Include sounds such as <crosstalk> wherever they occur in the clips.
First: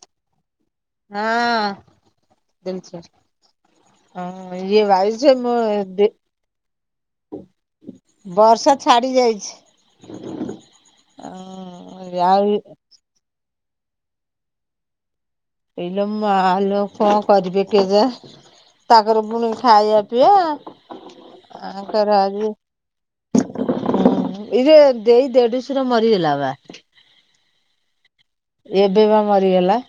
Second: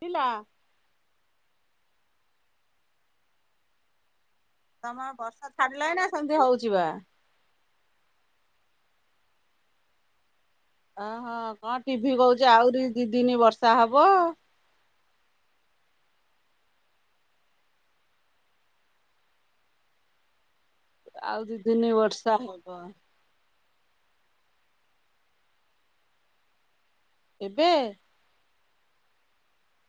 <unintelligible> ଲା ହଁ, ଦେନ <unintelligible> ହଁ, ଇଏ ତମର ବାଇଶି ବର୍ଷା ମୁଁ ଛାଡିଲାଣି ନା ଦି ସେମିତି ହଉଛି ବା। ବର୍ଷା ଛାଡ଼ିି ଯାଇଛି। ଅ, ହଁ, କଣ ଟିଭିି ଆଉ କହୁଚି ଆଉରି ଦି ଦିନି ବର୍ଷା ହବ। ଏଇଲୋ ମାଆଲୋ କଣ କରିବେ କେଜା ତାଙ୍କର ପୁଣି ଖାଇବା ପିଆ। ଆଉ ଦି ଦିନି ବର୍ଷା ହବ। ହୁଁ ଏଇ ଯେ ଦେଇ ଦେଢଶୁର ମରିଗଲା ବା- କେବେ? ଏବେ ପା ମରିଗଲା।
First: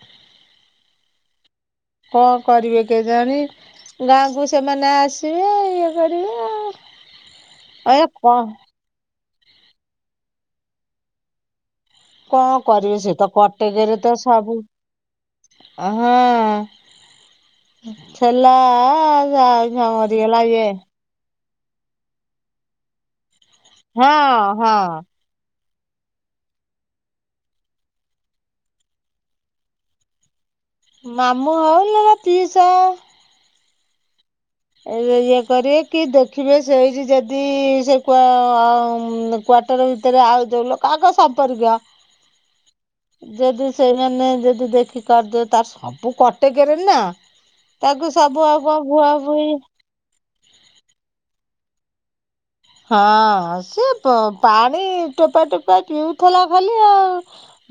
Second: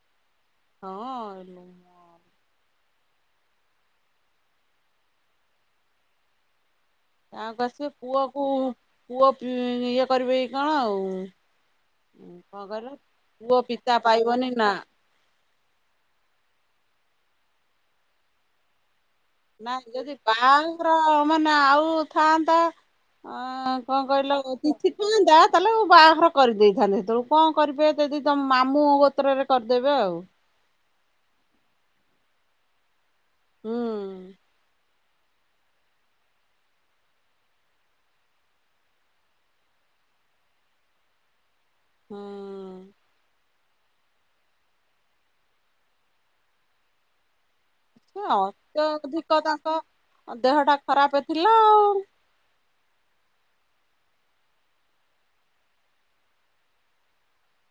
ହଁ ଏଲୋ କଣ କରିବେ କେଜାଣି? ଗାଁକୁ ସେମାନେ ଆସିବେ ଇଏ କରିବେ ଆଉ। ଗାଁ ଙ୍କୁ ଆସିବେ ଏ ପୁଅକୁ, କଣ ପୁଅ ଇଏ କରିବେ କି କଣ ଆଉ ଉ କଣ କଇଲ କରିବେ ସେ ତ ପୁଅ କଟକରେ ପିତା ପାଇବନି ନା ଅ ହଁ ଛେଲା ନାହିଁ ଯଦି ବ୍ୟାଙ୍କ୍ ର ମାନେ ଆଉ ଥାଆନ୍ତା ଅ କଣ କହିଲ ହଁ ତିଥି ହଁ ଥାଆନ୍ତା ତା ହେଲେ ମୁ ବାହାଘର କରିଦେଇଥାନ୍ତି, ସେତେ ଵେଳୁକୁ କଣ କରିବେ ଯଦି ତମ ମାମୁଁ ଗୋତ୍ରରେ କରିଦେବେ ଆଉ ମାମୁଁ ହଉ ନହେଲେ ପିଇସା ହୁଁ ଉଁ ଏ ଇଏ କରିବେ କି -ଦେଖିବେ ସେଇଠି ଯଦି ସେ କୂ କୁଅ ଭିତରେ ଭିତରେ ଆଉ ଯଉ ଲୋକ ଆଗ ସମ୍ପର୍କୀୟ ହଁ ଅଁ ଯଦି ସେଇମାନେ ଯଦି ଦେଖି କରିଦେ ତାର ସବୁ କଟେକରେ ନା ତାକୁ ସବୁ ଆଉ କଣ କୁଆ ତ ତାଙ୍କ ଦେହଟା ଖରାପ ଥିଲା ଆଉ ହଁ ସିଏ ପାଣି ଟୋପା ଟୋପା ପିଉଥିଲା ଖାଲି ଆଉ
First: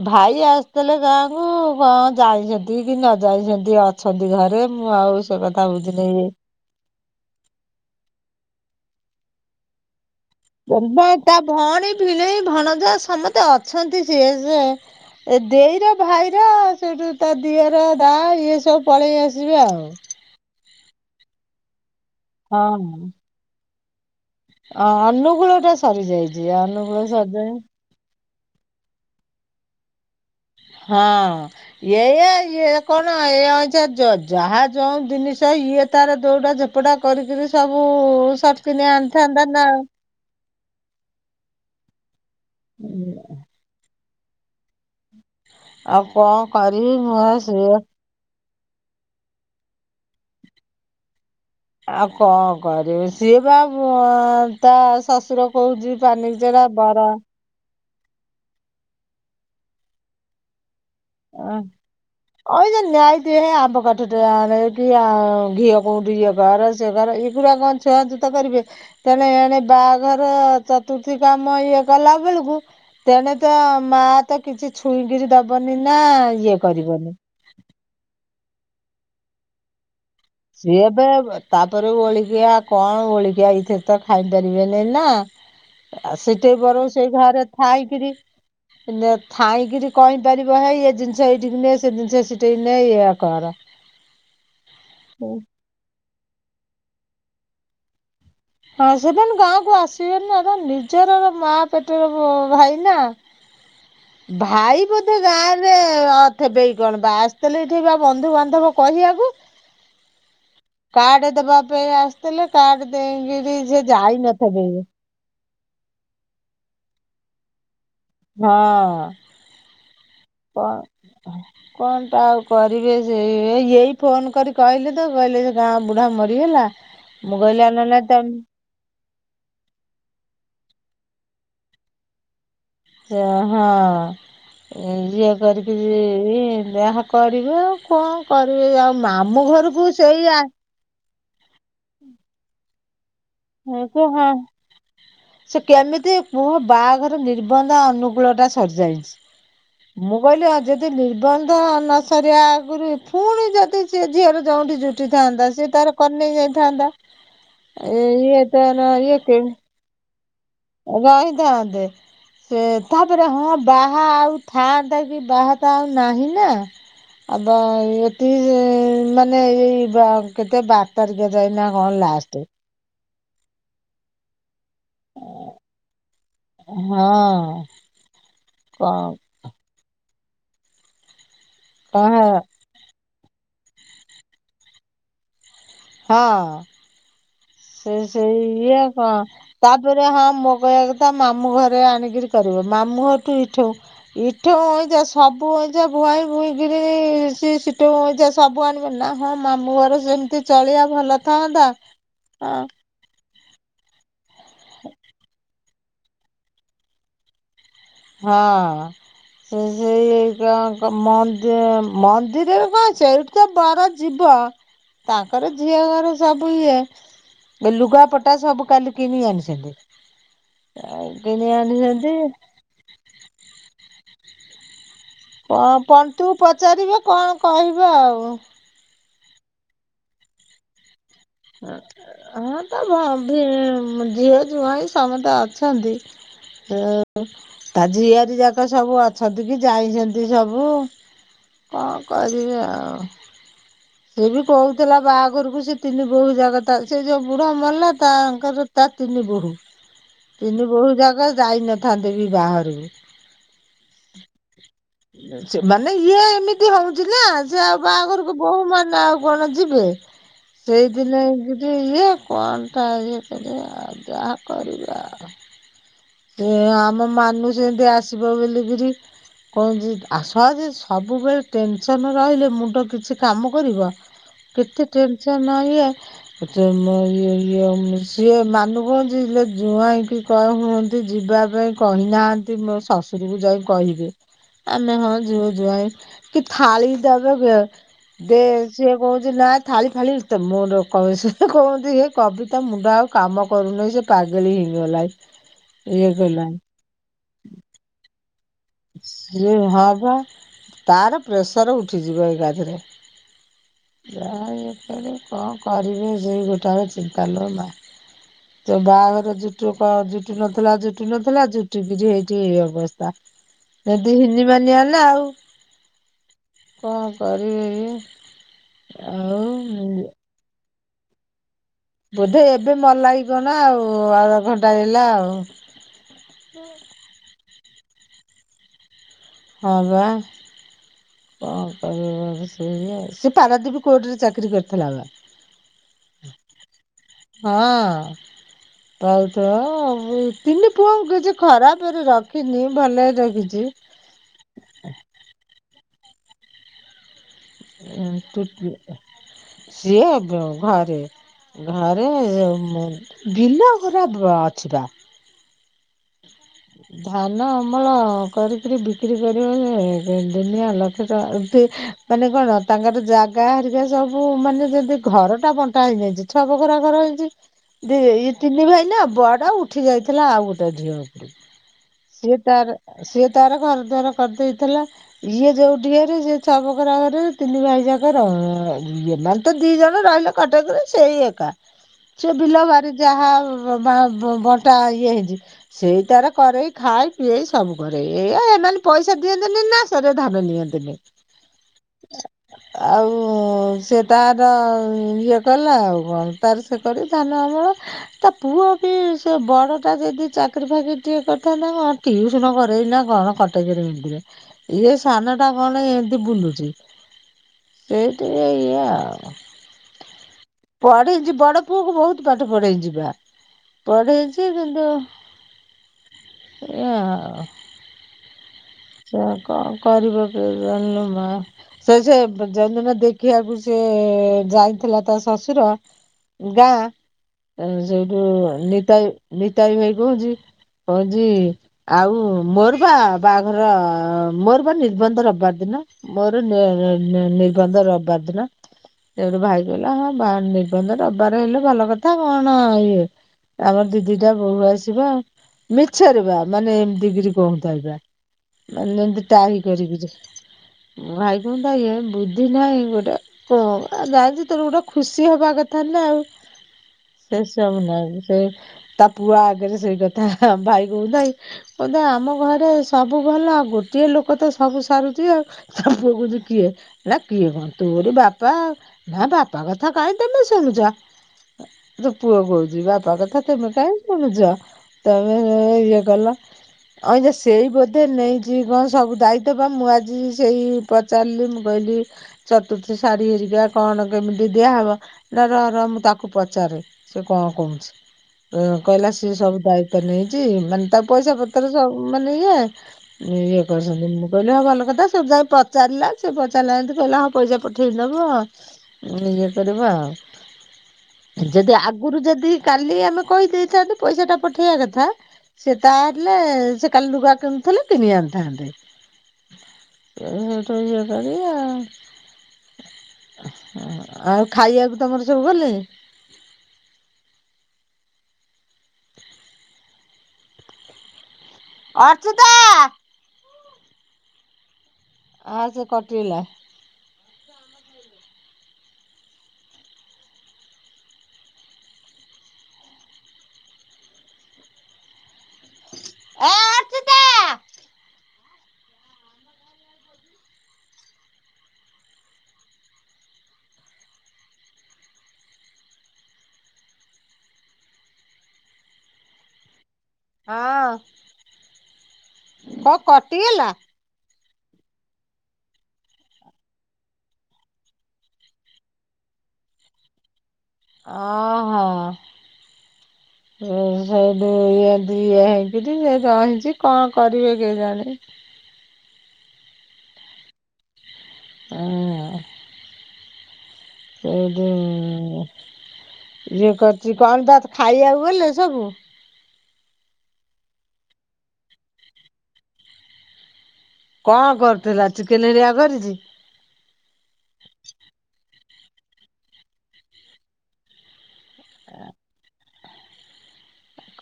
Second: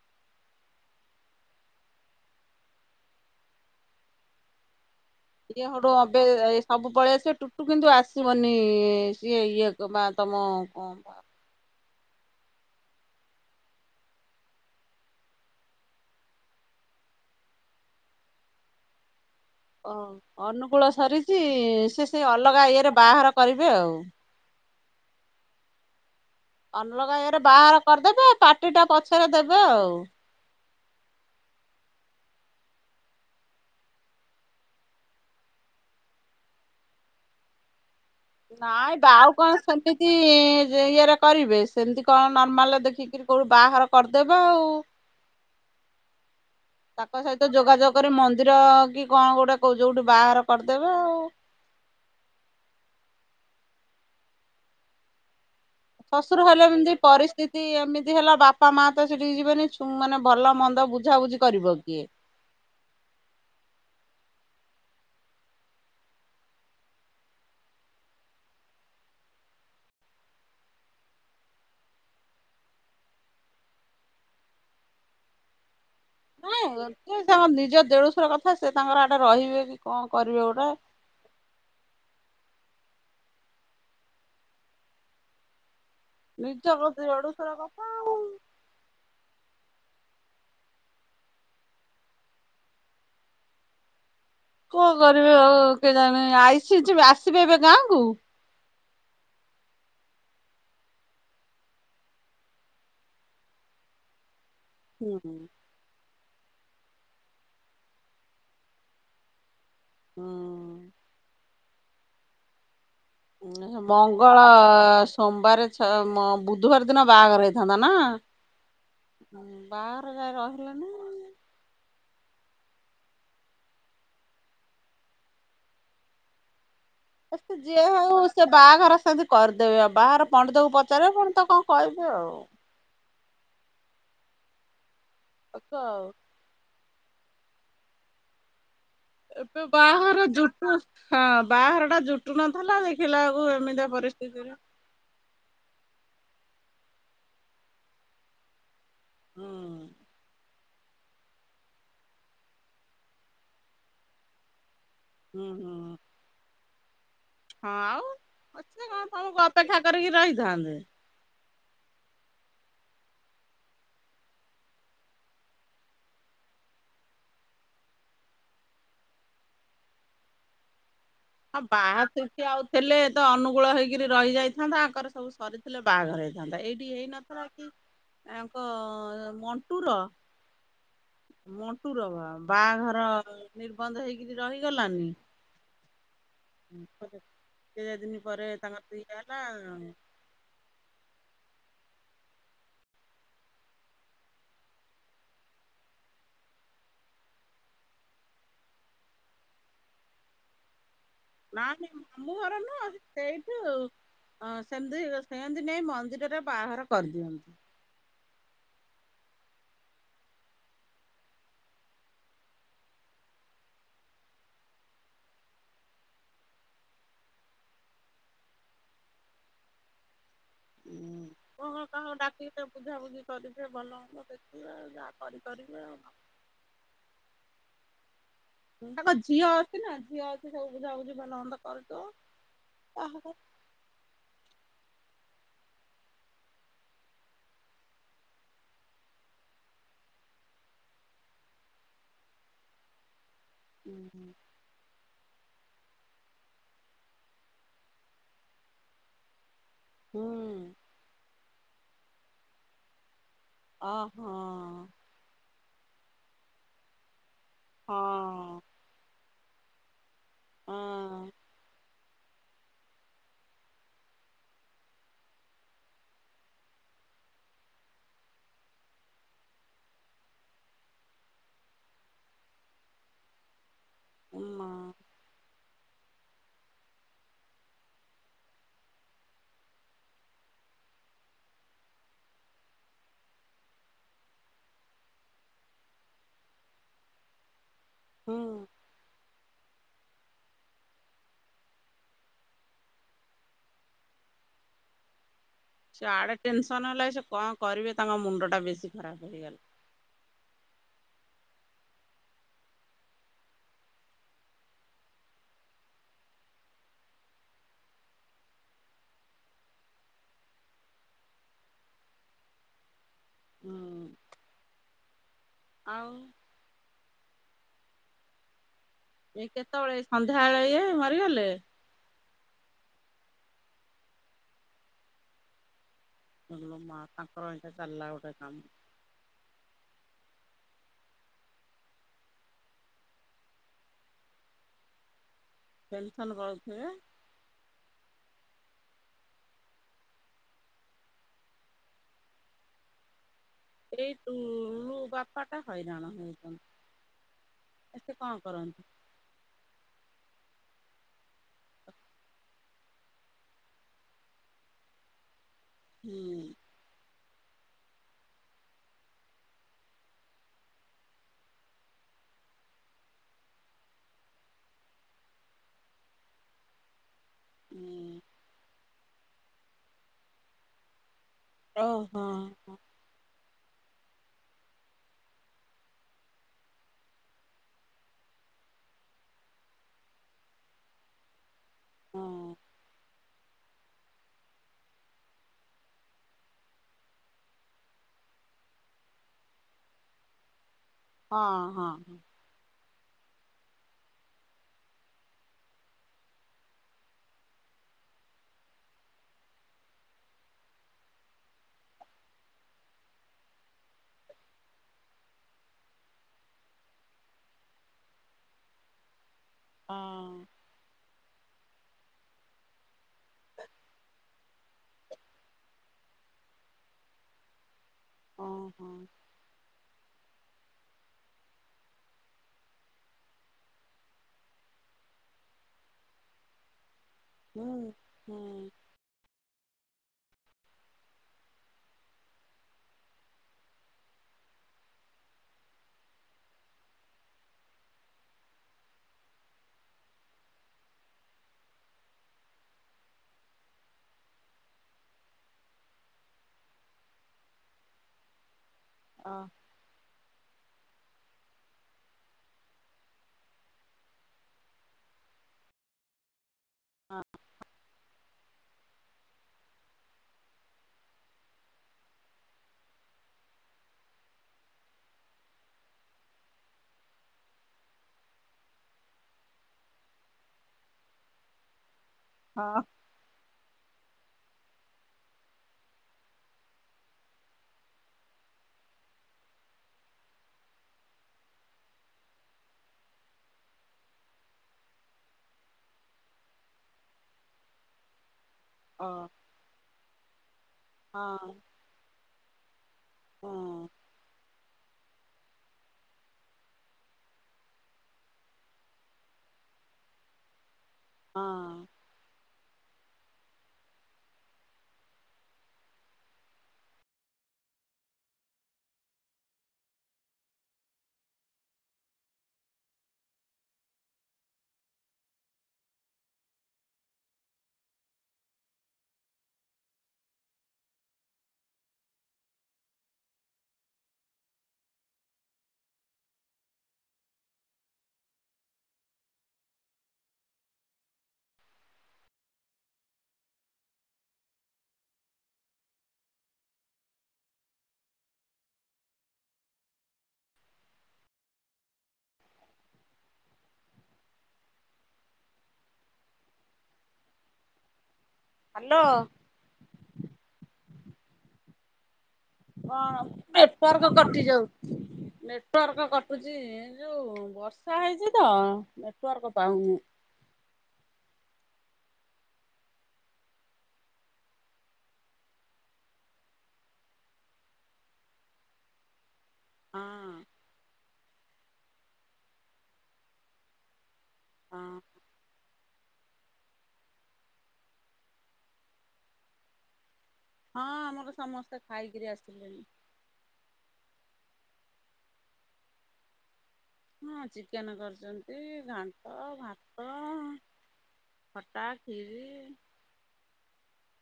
ଭାଇ ଆସିଥିଲେ ଗାଁ କୁ କଣ ଜାଇଛନ୍ତି କି ନ ଯାଇଛନ୍ତି ଅ ଅଛନ୍ତି ଘରେ ମୁଁ ଆଉ ସେ ଇଏ କଥା ସେଠୁ ଅବେ ବୁଝିନି ସବୁ ପଳେଆ ସେ ଟୁଟୁ କିନ୍ତୁ ଆସିବନି ସିଏ ଇଏକୁ ତମା ତମ ଏବେଭଉଣୀ, ଭିଣେଇ, ଭଣଜା ସମସ୍ତେ ଅଛନ୍ତି ସିଏ ସେ ଏ ଦେଇର ଭାଇର ସେଠୁ ତା ଦିଅର ଦା ଇଏ ସବୁ ପଳେଇ ଆସ ଓ ଅନୁକୂଳ ସରିଛି ସେ ସେ ଅଲଗା ଇଏରେ ହଁ। ବାହାର କରିବେ ଆଉ ଅ ଅନୁଗୂଳ ଟା ସରି ଯାଇଛି ଅଲଗା ଇଏରେ ବାହାଘର କରିଦେବେ ପାଟିଟା ପଛରେ ଦେବେ ଆଉ ହଁ ଅଁ ଏ ଇଏ କଣ ଏ ଅଇଛ ଯାହା ଯଉ ଜିନିଷ ଇଏ ତାର ଦୌଡା କପଡ଼ା କରି କି ସବୁ ସଟକିନି ନାଇଁ ବା ଆଉ ଆଣିଥାନ୍ତା କଣ ନା ସେମିତି ଇଏରେ କରିବେ ସେମିତି କଣ ନର୍ମାଲରେ ଦେଖିକି ରି କୋଉ ବାହାଘର କରି ଦେବେ ଆଉ ଆଉ କଣ କରିବି ତାଙ୍କ ମୁ ସହିତ ସେୟା ଯୋଗାଯୋଗ କରି ମନ୍ଦିର କି କଣ ଗୋଟେ ଜଉଠି ବାହାର କରିଦେବେ ଆଉ ଆଉ କଣ କରିବି, ସିଏ ବା ତା ଶଶୁର ହଉଛି ପାନି ତା ଶ୍ୱଶୁର ହେଲେ ନିଜର ଏମିତି ବରା। ପରିସ୍ଥିତି ଏମିତି ହେଲା ବାପା ମା ତ ସେଠିକି ଯିବେନି, ମାନେ ଭଲ ମନ୍ଦ ବୁଝାବୁଝି କରିବ କିଏ? ଏଇ ଯେ ନ୍ୟତିଁ ଆମ୍ବ କାଠ ଟେ ଆଣେ କି ଘିଅ କୋଠି ଇଏ କର ସେ କର। <unintelligible> ଛୁଆଁ ଛୁତ କରିବେ। ତେଣେ ଏଣେ ବାହାଘର ଚତୁର୍ଥୀ କାମ ଇଏ କଲା ବେଳକୁ ତେଣେ ତ ମା ତ କିଛି ଛୁଇଁକିରି ଦବନି ନା ଇଏ କରିବନି ନାଇଁ ତାଙ୍କ ନିଜ ଦେଢୁସୁର କଥା, ସେ ତାଙ୍କର ଆଡେ ରହିବେ କି କଣ କରିବେ? ଗୋଟେ। ସିଏ ଏବେ ତାପରେ ଓଳିକିଆ କଣ ଓଳିକିଆ ଏଇଥିର ଆ ସେଠି ନିଜ ବର ସେଇ ଘରେ ଦେଢୁଶୁର କଥା ଥାଇକିରି ଆଉ। ଥାଇଁକିରି କହିପାରିବ ହୋଇ ଏ ଜିନିଷ ଏଇଠିକି ନେ ସେ ଜିନିଷ ସେଠ ନେ ଏୟା କର। କଣ କରି ହଉ ଓ କେଜାଣି ଆଇସିଚି ଆସିବେ ଏବେ ଗାଁକୁ? ହଁ ସେମାନେ ଗାଁ କୁ ଆସିବେନ ନା। ତାଙ୍କ ନିଜର ମା ପେଟର ଅ ଭାଇ ନା। <inaudible> ଭାଇ ହୁଁ ବୋଧେ ଗାଁ ରେ ଥିବେ କି କଣ ବା ଆସିଥିଲେ ଏଠି ବା ବନ୍ଧୁ ବାନ୍ଧବ କହିବାକୁ। ହୁଁ। କାର୍ଡ ଦେବା ପାଇଁ ଆସିଥିଲେ କାର୍ଡ ଦେଇକିରି ସେ ମଙ୍ଗଳ ଯାଇନଥିବେ। ସୋମବାର ଛା ଅଁ ବୁଧବାର ଦିନ ବାହାଘର ହେଇଥାନ୍ତା ନା। ହଁ ବାହାଘର ଯାଏ ରହିଲନି। କଣ ଟା ଆଉ କରିବେ। ସେଇ ଏଇଫୋନ କରି କହିଲେ ତ କହିଲେ ସେ ଗାଁ ବୁଢ଼ା ମରିଗଲା। ଏ ମୁଁ ସିଏ କହିଲି ଆଉ ଯିଏ ନହେଲେ ହଉ ସେ ତମେ ବାହାଘର ସେମିତି କରିଦେବେ। ବାହାଘର ପଣ୍ଡିତକୁ ପଚାରେ ପଣ୍ଡିତ କଣ କହିବେ ଆଉ। ଓ ହୋ ଇଏ ତାକୁ କରିକି ଇ ଆଉ। ଇଏ ଯାହା କରିବେ ଆଉ କଣ କରିବେ। ଆଉ ମାମୁ ଏବେ ଘରକୁ ବାହାଘର ସେଇ ଆ ଜୁଟୁ ହଁ ବାହାଘର ଟା ଜୁଟୁ ନଥିଲା ଦେଖିଲା ବେଳକୁ ଏମିତିଆ କୁହ ପରିସ୍ଥିତିରେ। ସେ କେମିତି କୁହ ବାହାଘର ନିର୍ବନ୍ଧ ଅନୁକୂଳଟା ହୁଁ ସରିଯାଇଚି। ମୁଁ କଇଲି ଅଯ ଯଦି ନିର୍ବନ୍ଧ ନ ସରିବା ଆଗରୁ ଫୁଣି ଯଦି ସେ ଝିଅର ଯଉଁଠି ଯୁଟି ହୁଁ ଉଠିଥାନ୍ତା ସିଏ ହୁଁ। ତାର କରିନେଇ ଯାଇଥାନ୍ତା। ହଁ ଆଉ ଇଏ ଅଛି ନା ତାର କଣ ତମକୁ ଇଏ ଅପେକ୍ଷା କରିକି ରହିଥାନ୍ତେ। ରହିଥାନ୍ତେ। ସେ ତାପରେ ହଁ ବାହା ଆଉ ଥାଆନ୍ତା କି ବାହା ତ ଆଉ ନାହିଁ ନା। ଆଗ ଏଠି ଯେ ମାନେ ଏଇ ବାଙ୍କ କେତେ ବା ପରିକ୍ଷା ସଇଲା କଣ ଲାଷ୍ଟ। ହେଲେ ତ ଅନୁଗୁଳ ହେଇକିରି ରହିଯାଇଥାନ୍ତା। ଆଙ୍କର ସବୁ ସରି ହେଲେ ବାହାଘର ହେଇଥାଆନ୍ତା। ଏଇଠି ହଁ ହେଇନଥିଲା କି ଆଙ୍କ କଣ ମଣ୍ଟୁର। ମଣ୍ଟୁର କଣ ବାହାଘର ନିର୍ବନ୍ଧ ହେଇକିରି ରହିଗଲାନି। ହଁ କେତେ ସେଇ ଦିନ ସେଇ ପରେ ଇଏ ତାଙ୍କର କଁ ହେଲା ତାପରେ ହଁ ମୋ ଅ ତା ମାମୁଁ ଘରେ ଆଣିକିରି କରିବ। ମାମୁଁ ଘରଠି ଇଠୁ ଇଠୁ ହେଇଚା ସବୁ ହେଇଚା ବୁହାଇ ବୁଇକିରି <unintelligible> ସବୁ ଆଣିବ ନା ହଁ ମାମୁଁ ଘର ସେମିତି ଚଳିବା ଭଲ ଥାନ୍ତା ନାହିଁ ମାମୁଁ ଘର ନୁହଁ। ସେଇଠୁ ଅଁ ସେମିତି ସେମତି ନେଇ ମନ୍ଦିରରେ ବାହାଘର କରିଦିଅନ୍ତି। ହଁ। ସେ ସେଇ ତାଙ୍କ ମନ୍ଦିର ମନ୍ଦିରରେ କଣ ଅଛି। ସେଇ ତ ବର ଯିବ ତାଙ୍କର ଝିଅ ଘର ସବୁ ଇଏ। ଏ ଲୁଗାପଟା ସବୁ କାଲି କିଣିି ଆଣିଚନ୍ତି। ହୁଁ କଣ ତାଙ୍କର ଡାକିକି ତାଙ୍କର ବୁଝାବୁଝି କରିବେ। ଭଲ ମନଦ ଦେଖିବେ ଆଉ ଯା କରି କଣ କରିବେ ପନ୍ତୁ କୁୁ ପଚାରିବେ କଣ କହିବେ ଆଉ। ହୁଁ ତାଙ୍କ ଝିଅ ଅଛି ନା ଝିଅ ଅ ସିଏ ସବୁ ବୁଝା ବୁଝି ଭଲ ମନ୍ଦ କରିଦବ ହଁ ତା ଭ ବାହାଘର ଭି ଝିଅ ଜ୍ୱାଇଁ ସମସ୍ତେ ଅଛନ୍ତି। ହୁଁ ତା ଝିଆରୀ ଯାକ ସବୁ ଅଛନ୍ତି କି ଯାଇଛନ୍ତି ସବୁ। କଣ କରିବେ ଆଉ ସିଏ ବି କହୁ ଥିଲା ବାହାଘରକୁ ସେ ତିନି ବୋହୁ ଜାକ ତା ସେ ଯୋଉ ବୁଢା ମଲା ତାଙ୍କର ତା ତିନି ବୋହୂ। ହୁଁ ତିନି ବୋହୁ ଜାକ ଯାଇନଥାନ୍ତେ କି ବାହାଘରୁକୁ। ଅଁ ହଁ। ସେ ମାନେ ଇଏ ଏମିତି ହଉଛି ନା। ସେ ଆଉ ବାହାଘରକୁ ହଁ ବୋହୂ ମା ନେ ଆଉ କଣ ଯିବେ। ସେଇଦିନ ହଁ ଯି ଇଏ ଇଏ କଣଟା ଇଏ କରିବେ ଆଉ ଯାହା କରିବେ ଆଉ। ହେ ଆମ ମାନୁ ଯେମତି ଆସିବ ବୋଲିକିରି କଣ ଯେ ଆସ ଆଗେ ସବୁବେଳେ ଟେନସନ ରହିଲେ ମୁଣ୍ଡ କିଛି କାମ କରିବ। ମା କେତେ ଟେନ୍ସନ୍ ଇଏ ମ ଇଏ ଇଏ ସିଏ ମାନୁଗହଞ୍ଚ ଜୁଆ ହେଇକି କ ହୁଅନ୍ତି <unintelligible> ଯିବା ପାଇଁ କହିନାହାନ୍ତି ମୋ ଶଶୁରୀକୁ ଯାଇ କହିବି। ଆମେ ହଁ ଯିବ ଯୁଆାଇ କି ଥାଳି ଦେବେଗେ ଦେ ହୁଁ। ସେଏ କହୁଛି ନା ଥାଳି ଫାଳି ତ ମୋ କହନ୍ତି ହେ କବିତା ମୁଣ୍ଡ ଆଉ <unintelligible> କାମ କରୁନହିଁ ସେ ପାଗଲି ହିଁ ଗଲା। ସେ ଆଡେ ଟେନସନ ହେଲା ସେ କଣ କରିବେ ତାଙ୍କ ମୁଣ୍ଡ ଟା ବେଶୀ ଖରାପ ହେଇଗଲା। ହବ ତାର ପ୍ରେସର ଉଠିଯିବ ଏକା ଥରେ। ଯାହା ଏଥର କଣ କରିବି ସେଇ ଗୋଟାକ ଚିନ୍ତା ଲୋ ମା। ହ ସେ ବାହାଘର ଜୁଟୁ ଜୁଟୁ ନଥିଲା ଜୁଟୁ ନଥିଲା ଜୁଟିକିରି ଏଇଠି ଏଇ ଅବସ୍ଥା। ଯଦି ହିିନିମାନି ହେଲା ଆଉ। ଏବଂଉ। କଣ କରିବି? ଏଇ କେତେବେଳେ? ସନ୍ଧ୍ୟାବେଳେ ଇଏ ମରିଗଲେ। ବୋଧେ ଏବେ ମଲା କି କଣ ଆଉ ଅଧଘଣ୍ଟା ହେଇଗଲା ଆଉ। ହେଲୋ ମା ତାଙ୍କର ଏଇଖା ଚାଲିଲା ଗୋଟେ କାମ୍। ହଁ ବା। କଁ କରିବ ଯେ ସେ ନିହଁ ସିଏ ପାରାଦୀପି କୋର୍ଟରେ ଚାକିରି କରିଥେଲା ବା। ପେନସନ୍ ପାଉଥିବେ? ହଁ। ପାଉଥୁବ ସେଇ ତିନି ପୁଅଙ୍କୁ କିଛି ଖରାପେରେ ରଖିନି ଭଲେରେ ରଖିଚି। ଏଇ ଟୁଲୁ ବାପା ଟା ହଇରାଣ ହେଉଛନ୍ତି। ଉଁ ତୁ ତୁ ଏଁହ୍ ସିଏ ବ ଘରେ। ଘରେ ମୁଁ ବିଲ ଗୁରା ବ-ଅଛି ବା। ହୁଁ। ଧାନ ଅମଳ କରିକିରି ବିକ୍ରି କରିବାରେ ଏକରେ ଦୁନିଆ ଲକ୍ଷ୍ୟ ଟଙ୍କା <unintelligible> ମାନେ କଣ ତାଙ୍କର ଜାଗା ହେରିକା ସବୁ ମାନେ ଯଦି ଘରଟା ବଣ୍ଟା ହେଇଯାଇଛି ଛଅ ବଖରା ଘର ହେଇଛି। ଯେ ହୁଁ ଏଇ ତିନି ଭାଇ ନା ବଡ ଉଠି ଯାଇଥିଲା ଆଉ ଗୋଟେ ଢିଅ ଉପରୁ। ଓହୋ ସିଏ ତାର ଆ ସିଏ ତାର ଘରଦ୍ୱାର କରିଦେଇଥେଲା। ଇଏ ଯୋଉଠି ଘରେ ସିଏ ଛଅ ବଖରା ଘରେରେ ତିନି ଭାଇ ଯାଙ୍କ ରହଦି ଏମାନେ ତ ଦି ଜଣ ରହିଲେ କଟକରେ ସେଇ ଏକା। ହଁ ସେ ବିଲ ବାରି ଯାହା ବ - ବା- ବ-ବଣ୍ଟା ଇଏ ହେଇଛି। ସେଇ ତାର କରେଇ ଖାଇ ପିଏଇ ସବୁ କରେ ଏଇଆ ଏମାନେ ପଇସା ଦିଅନ୍ତିନି ନା ସରେ ଧାନ ନିଅନ୍ତିନି। ହଁ ହଁ। ଆଉ ସିଏ ତାର ଉଁ ଇଏ କଲା ଆଉ କଣ ତାର ସେ କରି ଧାନ ଆମଳ ତା ପୁଅ ବି ସେ ବଡଟା ଯଦି ଚାକି ଚାକିରି ଫାକିରି ଟିଏ କରିଥାନ୍ତା ହଁ ଟିଉସନ କରେଇଲା ନା କଣ କଟକରେ କେମିତିରେ ଇଏ ସାନ ଟା କଣ ଏମିତି ବୁଲୁଚି ସେଇଟିକେ ଇଏ ଆଉ ହଁ ପଢ଼େଇଛି ବଡ଼ ପୁଅକୁ ବହୁତ ପାଠ ପଢ଼େଇ ଯିବା ପଢ଼େଇଛି କିନ୍ତୁ- ଏୟା ଆଉ ଅ ହୋ <inaudible> ସେୟା କଣ କରିବ କେଜାଣି ଲୋ ମା ସେ ସେ ଯେଉଁ ଦିନ ଦେଖିବାକୁ ସେ ଯାଇଥିଲା ତା ଶଶୁର- ଗାଁ ଏ ହୁଁ ସେଉଠୁ ହୁଁ ନିତାଇ ନିତାଇ ଭାଇ କହୁଚି କହୁଚି ଆଉ ମୋର ପା ବା ର ମୋର ପା ନିର୍ବନ୍ଧ ରବିବାର ଦିନ। ଉଁ ଉଁ ମୋର ନେ ନେ ନେ ନିର୍ବନ୍ଧ ରବିବାର ଦିନ। ସେଉଠୁ ଭାଇ କହିଲା ହଁ ବା- ନିର୍ବନ୍ଧ ରବିବାର ହେଲେ ଭଲ କଥା କଣ ଇଏ। ଆମର ଦି ଦିଟା ବୋଉ ଆସିବ, ମିଛରେ ବା ମାନେ ଏମିତି କିରି କହୁଥାଏ ପୁରା। ମାନେ ଏମତି ଅ ଟାହି କରିକି ଯେ, ଭାଇ କୁହନ୍ତା ଏ ବୁଦ୍ଧି ନାହିଁ ଗୋଟେ। କଁ ଆ ଯାହାର ଯେ ତୋର ଗୋଟା ଖୁସି ହବା କଥା ନା ଆଉ। ସେସବୁ ନାହିଁ ସେ ତା ପୁଅ ଆଗେରେ ସେଇ କଥା ହାଁ ଭାଇ କହୁଥାଇ କହୁଥାଏ ଆମ ଘରେ ସବୁ ଭଲ ଆଉ ଗୋଟିଏ ଲୋକ ତ ସବୁ ସାରୁଚି ଆଉ ତା ବୋଉ କହୁଚି କିଏ? ନା କିଏ କଣ ତୋରି ବାପା, ନା ବାପା କଥା କାହିଁ ତୋମେ ଶୁଣୁଛ। ଯୋଉ ପୁଅ ହଁ କହୁଚି ବାପା କଥା ତମେ କାହିଁକି ଖୋଜୁଚ ତମେ ଏ ଇଏ କଲ ଅବିକା ସେଇ <unintelligible> ବୋଧେ ନେଇଛିକି କଣ ସବୁ ଦାୟିତ୍ଵ ବା ମୁଁ ଆଜି ସେଇ ପଚାରିଲି ମୁଁ କହିଲି ଚତୁର୍ଥୀ ଶାଢ଼ୀ ହେରିକା କଣ କେମିତି ଦିଆହେବ- ନା ରହ ରହ ମୁଁ ତାକୁ ପଚାରେ ସେ କଣ କହୁଛି ତ କହିଲା ଅ ସିଏ ସବୁ ଦାୟିତ୍ଵ ନେଇଛି ମାନେ ତା ହଁ ପଇସା ପତ୍ର ସବୁ ମାନେ ଇଏ ହଁ ଇଏ କରିଛନ୍ତି ମୁଁ କହିଲି ହଉ ଭଲ କଥା ସବୁ ଯାଇ ଚାଲିଲା ସିଏ ପଚାରିଲା ଏମିତି କହିଲା ହଁ ପଇସା ପଠେଇଦବ ଇଏ କରିବା ଆଉ ଯଦି ହଁ ଆ ଗୁରୁ ଯଦି କାଲି ଆମେ କହିଦେଇଥାନ୍ତି ପଇସା ଟା ପଠେଇବା କଥା ସେ ତା ହେଲେ ସେ କାଲି ଲୁଗା କିଣୁଥିଲେ କିଣି ଆଣିଥାନ୍ତେ! ଏ ହେଟୁ ଇଏ କରି ଆଉ - ଆଉ ଖାଇବାକୁ ତମର ସବୁ ଗଲେଇଁ <inaudible> ଅର୍ଚୁତା ଆସେ କଟିଗଲା ଏ ଅର୍ଚୁତା ହାଲୋ ହଁ କଣ ନେଟୱାର୍କ କଟି ଯାଉଚି ନେଟୱାର୍କ କଟୁଚି ଏ ଯୋଉ ବର୍ଷା ହେଇଛି ତ ନେଟୱାର୍କ ପାଉନି ଅ ହ <inaudible> ସେ ଦିଆ ଦିଆ ହେଇକିରି ସେ ରହିଛି କଣ କରିବେ କେଜାଣି ହଁ। ଆ -ଆ- ଆ ସେଇଠୁ ହଁ ଯିଏ କରିଛି କଣ ଦାଦ୍ ଖାଇବାକୁ ଗଲେ ସବୁ? ହଁ ଆମର ସମସ୍ତେ ଖାଇକିରି ଆସିଲେଣି। କଣ କରୁଥିଲା? ଚିକେନ ହେରିକା କରିଛି। ହଁ ଚିକେନ କରୁଛନ୍ତି ଘାଣ୍ଟ ଭାତ ଖଟା ଖିରି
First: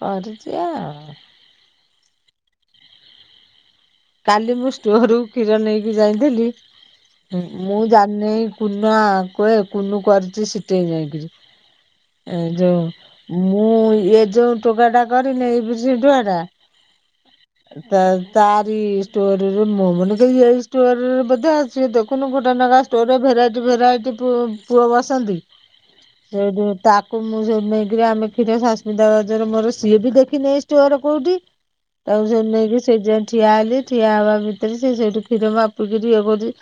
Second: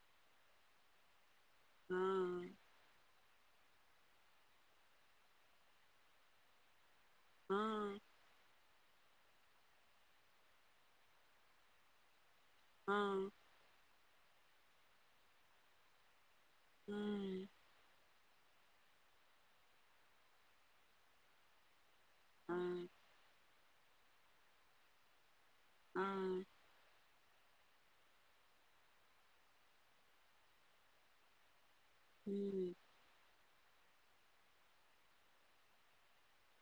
କରୁଛି ଆଉ। ହୁଁ। କାଲି ମୁଁ ଷ୍ଟୋର କୁ କ୍ଷୀର ନେଇକି ଯାଇଥିଲି ହଁ ମୁଁ ଜାଣି କୁନା କୁହେ କୁନୁ କରିଛି ସିଟେଇଗଂ ଯାଇକିରି। ଏ ଯୋଉ ହଁ ମୁଁ ଏ ଯୋଉ ଟୋକା ଟା କରିନି ଏ ଟୁଆ ଟା। ହୁଁ। ତା ତାରି ଷ୍ଟୋରରେ ମୋ ମନ କେ ଏଇ ଷ୍ଟୋରରେ ବୋଧେ ଆସିବେ ତ। ଦେଖୁନୁ ଗୋଟେ ହଁ ନଖା ଷ୍ଟୋର ରେ ଭେରାଇଟି ଭେରାଇଟି ପୁ ପୁଅ ବସନ୍ତି ହଁ ସେଇଠୁ ତାକୁ ମୁଁ ସେଇଠୁ ନେଇକିରି ଆମେ ଫିରେ ସସ୍ମିତା ଭାଉଜର ମୋର ସିଏ ବି ଦେଖିନେହି ଷ୍ଟୋର କୋଉଠି। ତାକୁ ସେଇଠୁ ହୁଁ। ନେଇକି ସେଇଠି ଯାଇଁ ଠିଆ ହେଲି ଠିଆ ହେବା ଭିତରେ ସେ ସେଇଠୁ କ୍ଷୀର ମାପିକିରି ଇଏ କରି